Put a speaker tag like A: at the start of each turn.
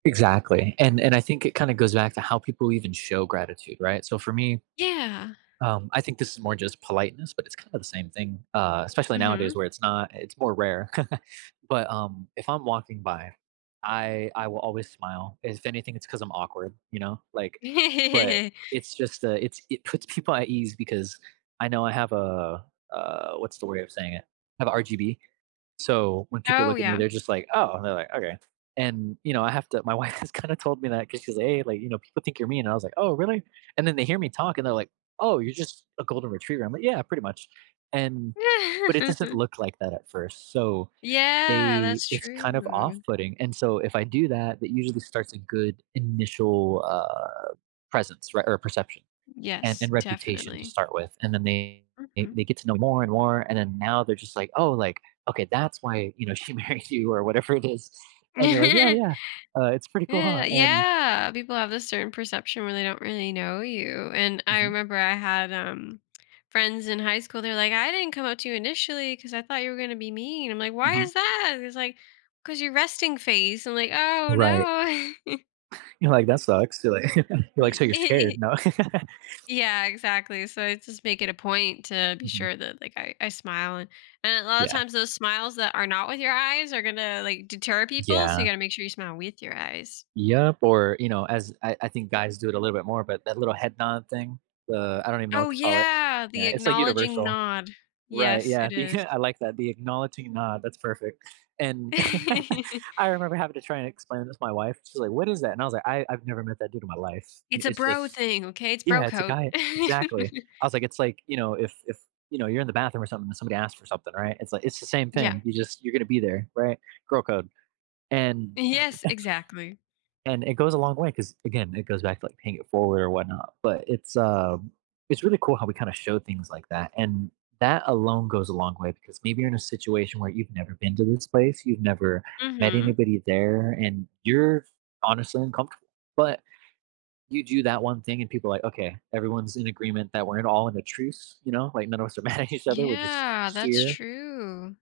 A: Exactly, and and I think it kinda goes back to how people even show gratitude, right? So for me,
B: Yeah.
A: um, I think this is more just politeness, but it's kind of the same thing, uh, especially nowadays
B: Mhm.
A: where it's not it's more rare, but, um, if I'm walking by, I I will always smile. If anything, it's 'cause I'm awkward, you know, like but it's just, uh, it's it puts people at ease because I know I have a, uh uh, what's the way of saying it? I have RGB, so when people
B: Oh,
A: look at me,
B: yeah.
A: they're just like, "Oh," and they're like, "Okay," and, you know, I have to my wife has kinda told me that because she's like, "Hey," like, you know, "People think you're mean," I was like, "Oh, really," and then they hear me talk, and they're like, "Oh, you're just a golden retriever." I'm, like, "Yeah, pretty much," and but it doesn't look like that at first, so
B: Yeah,
A: they
B: that's
A: it's kind of off
B: true.
A: putting, and so if I do that, that usually starts a good initial, uh, presence, right, or perception and
B: Yes,
A: and reputation to
B: definitely.
A: start with, and then they
B: Mhm.
A: they get to know more and more, and then now they're just like, "Oh, like, okay, that's why, you know, she married you," or whatever it is, and you're like, "Yeah,
B: Ye
A: yeah, uh, it's pretty cool, ha," and
B: yeah. People have this certain perception where they don't really know you, and I
A: Mhm.
B: remember I had, um, friends in high school, they're, like, "I didn't come up to you initially 'cause I thought you were gonna be mean." I'm, like, "Why
A: Mhm.
B: is that," and he's, like, "Cause you're resting face." I'm like, "Oh
A: Right.
B: no."
A: You know, like, "That sucks." You're like you're like, "So, you're
B: Ye
A: scared." No.
B: Yeah, exactly, so I just make it a point to be
A: Mhm.
B: sure that, like, I I smile and and a lotta
A: Yeah.
B: times, those smiles that are not with your eyes are gonna, like, deter people, so you
A: Yeah.
B: gotta make sure you smile with your eyes.
A: Yep, or you know, as I I think guys do it a little bit more, but that little head nod thing, the I don't even know what
B: Oh,
A: to call it.
B: yeah, the
A: Yeah, it's like
B: acknowledging
A: universal.
B: nod.
A: Right,
B: Yes,
A: yeah.
B: it is.
A: becau I like that, "the acknowledging nod," that's perfect, and I remember having to try and explain this to my wife. She's, like, "What is that," and I was like, "I I've never met that dude in my life."
B: It's a
A: It's
B: bro
A: just
B: thing, okay? It's bro
A: yeah, it's a
B: code.
A: guy exactly. I was like, "It's, like, you know, if if, you know, you're in the bathroom, or something, and somebody asks for something, right? It's like it's the same
B: Yeah.
A: thing. You just you're gonna be there, right?" Girl code, and
B: Yes, exactly.
A: and it goes a long way, 'cause, again, it goes back to paying it forward or whatnot, but it's, uh, it's really cool how we, kinda, show things like that, and that alone goes a long way, because maybe you're in a situation where you've never been to this place, you've never met
B: Mhm.
A: anybody there, and you're honestly uncomfortable, but you do that one thing, and people are like, "Okay, everyone's in agreement that we're in all in a truce," you know, like, "None of us are mad at each other, we're just
B: Yeah, that's
A: here."
B: true.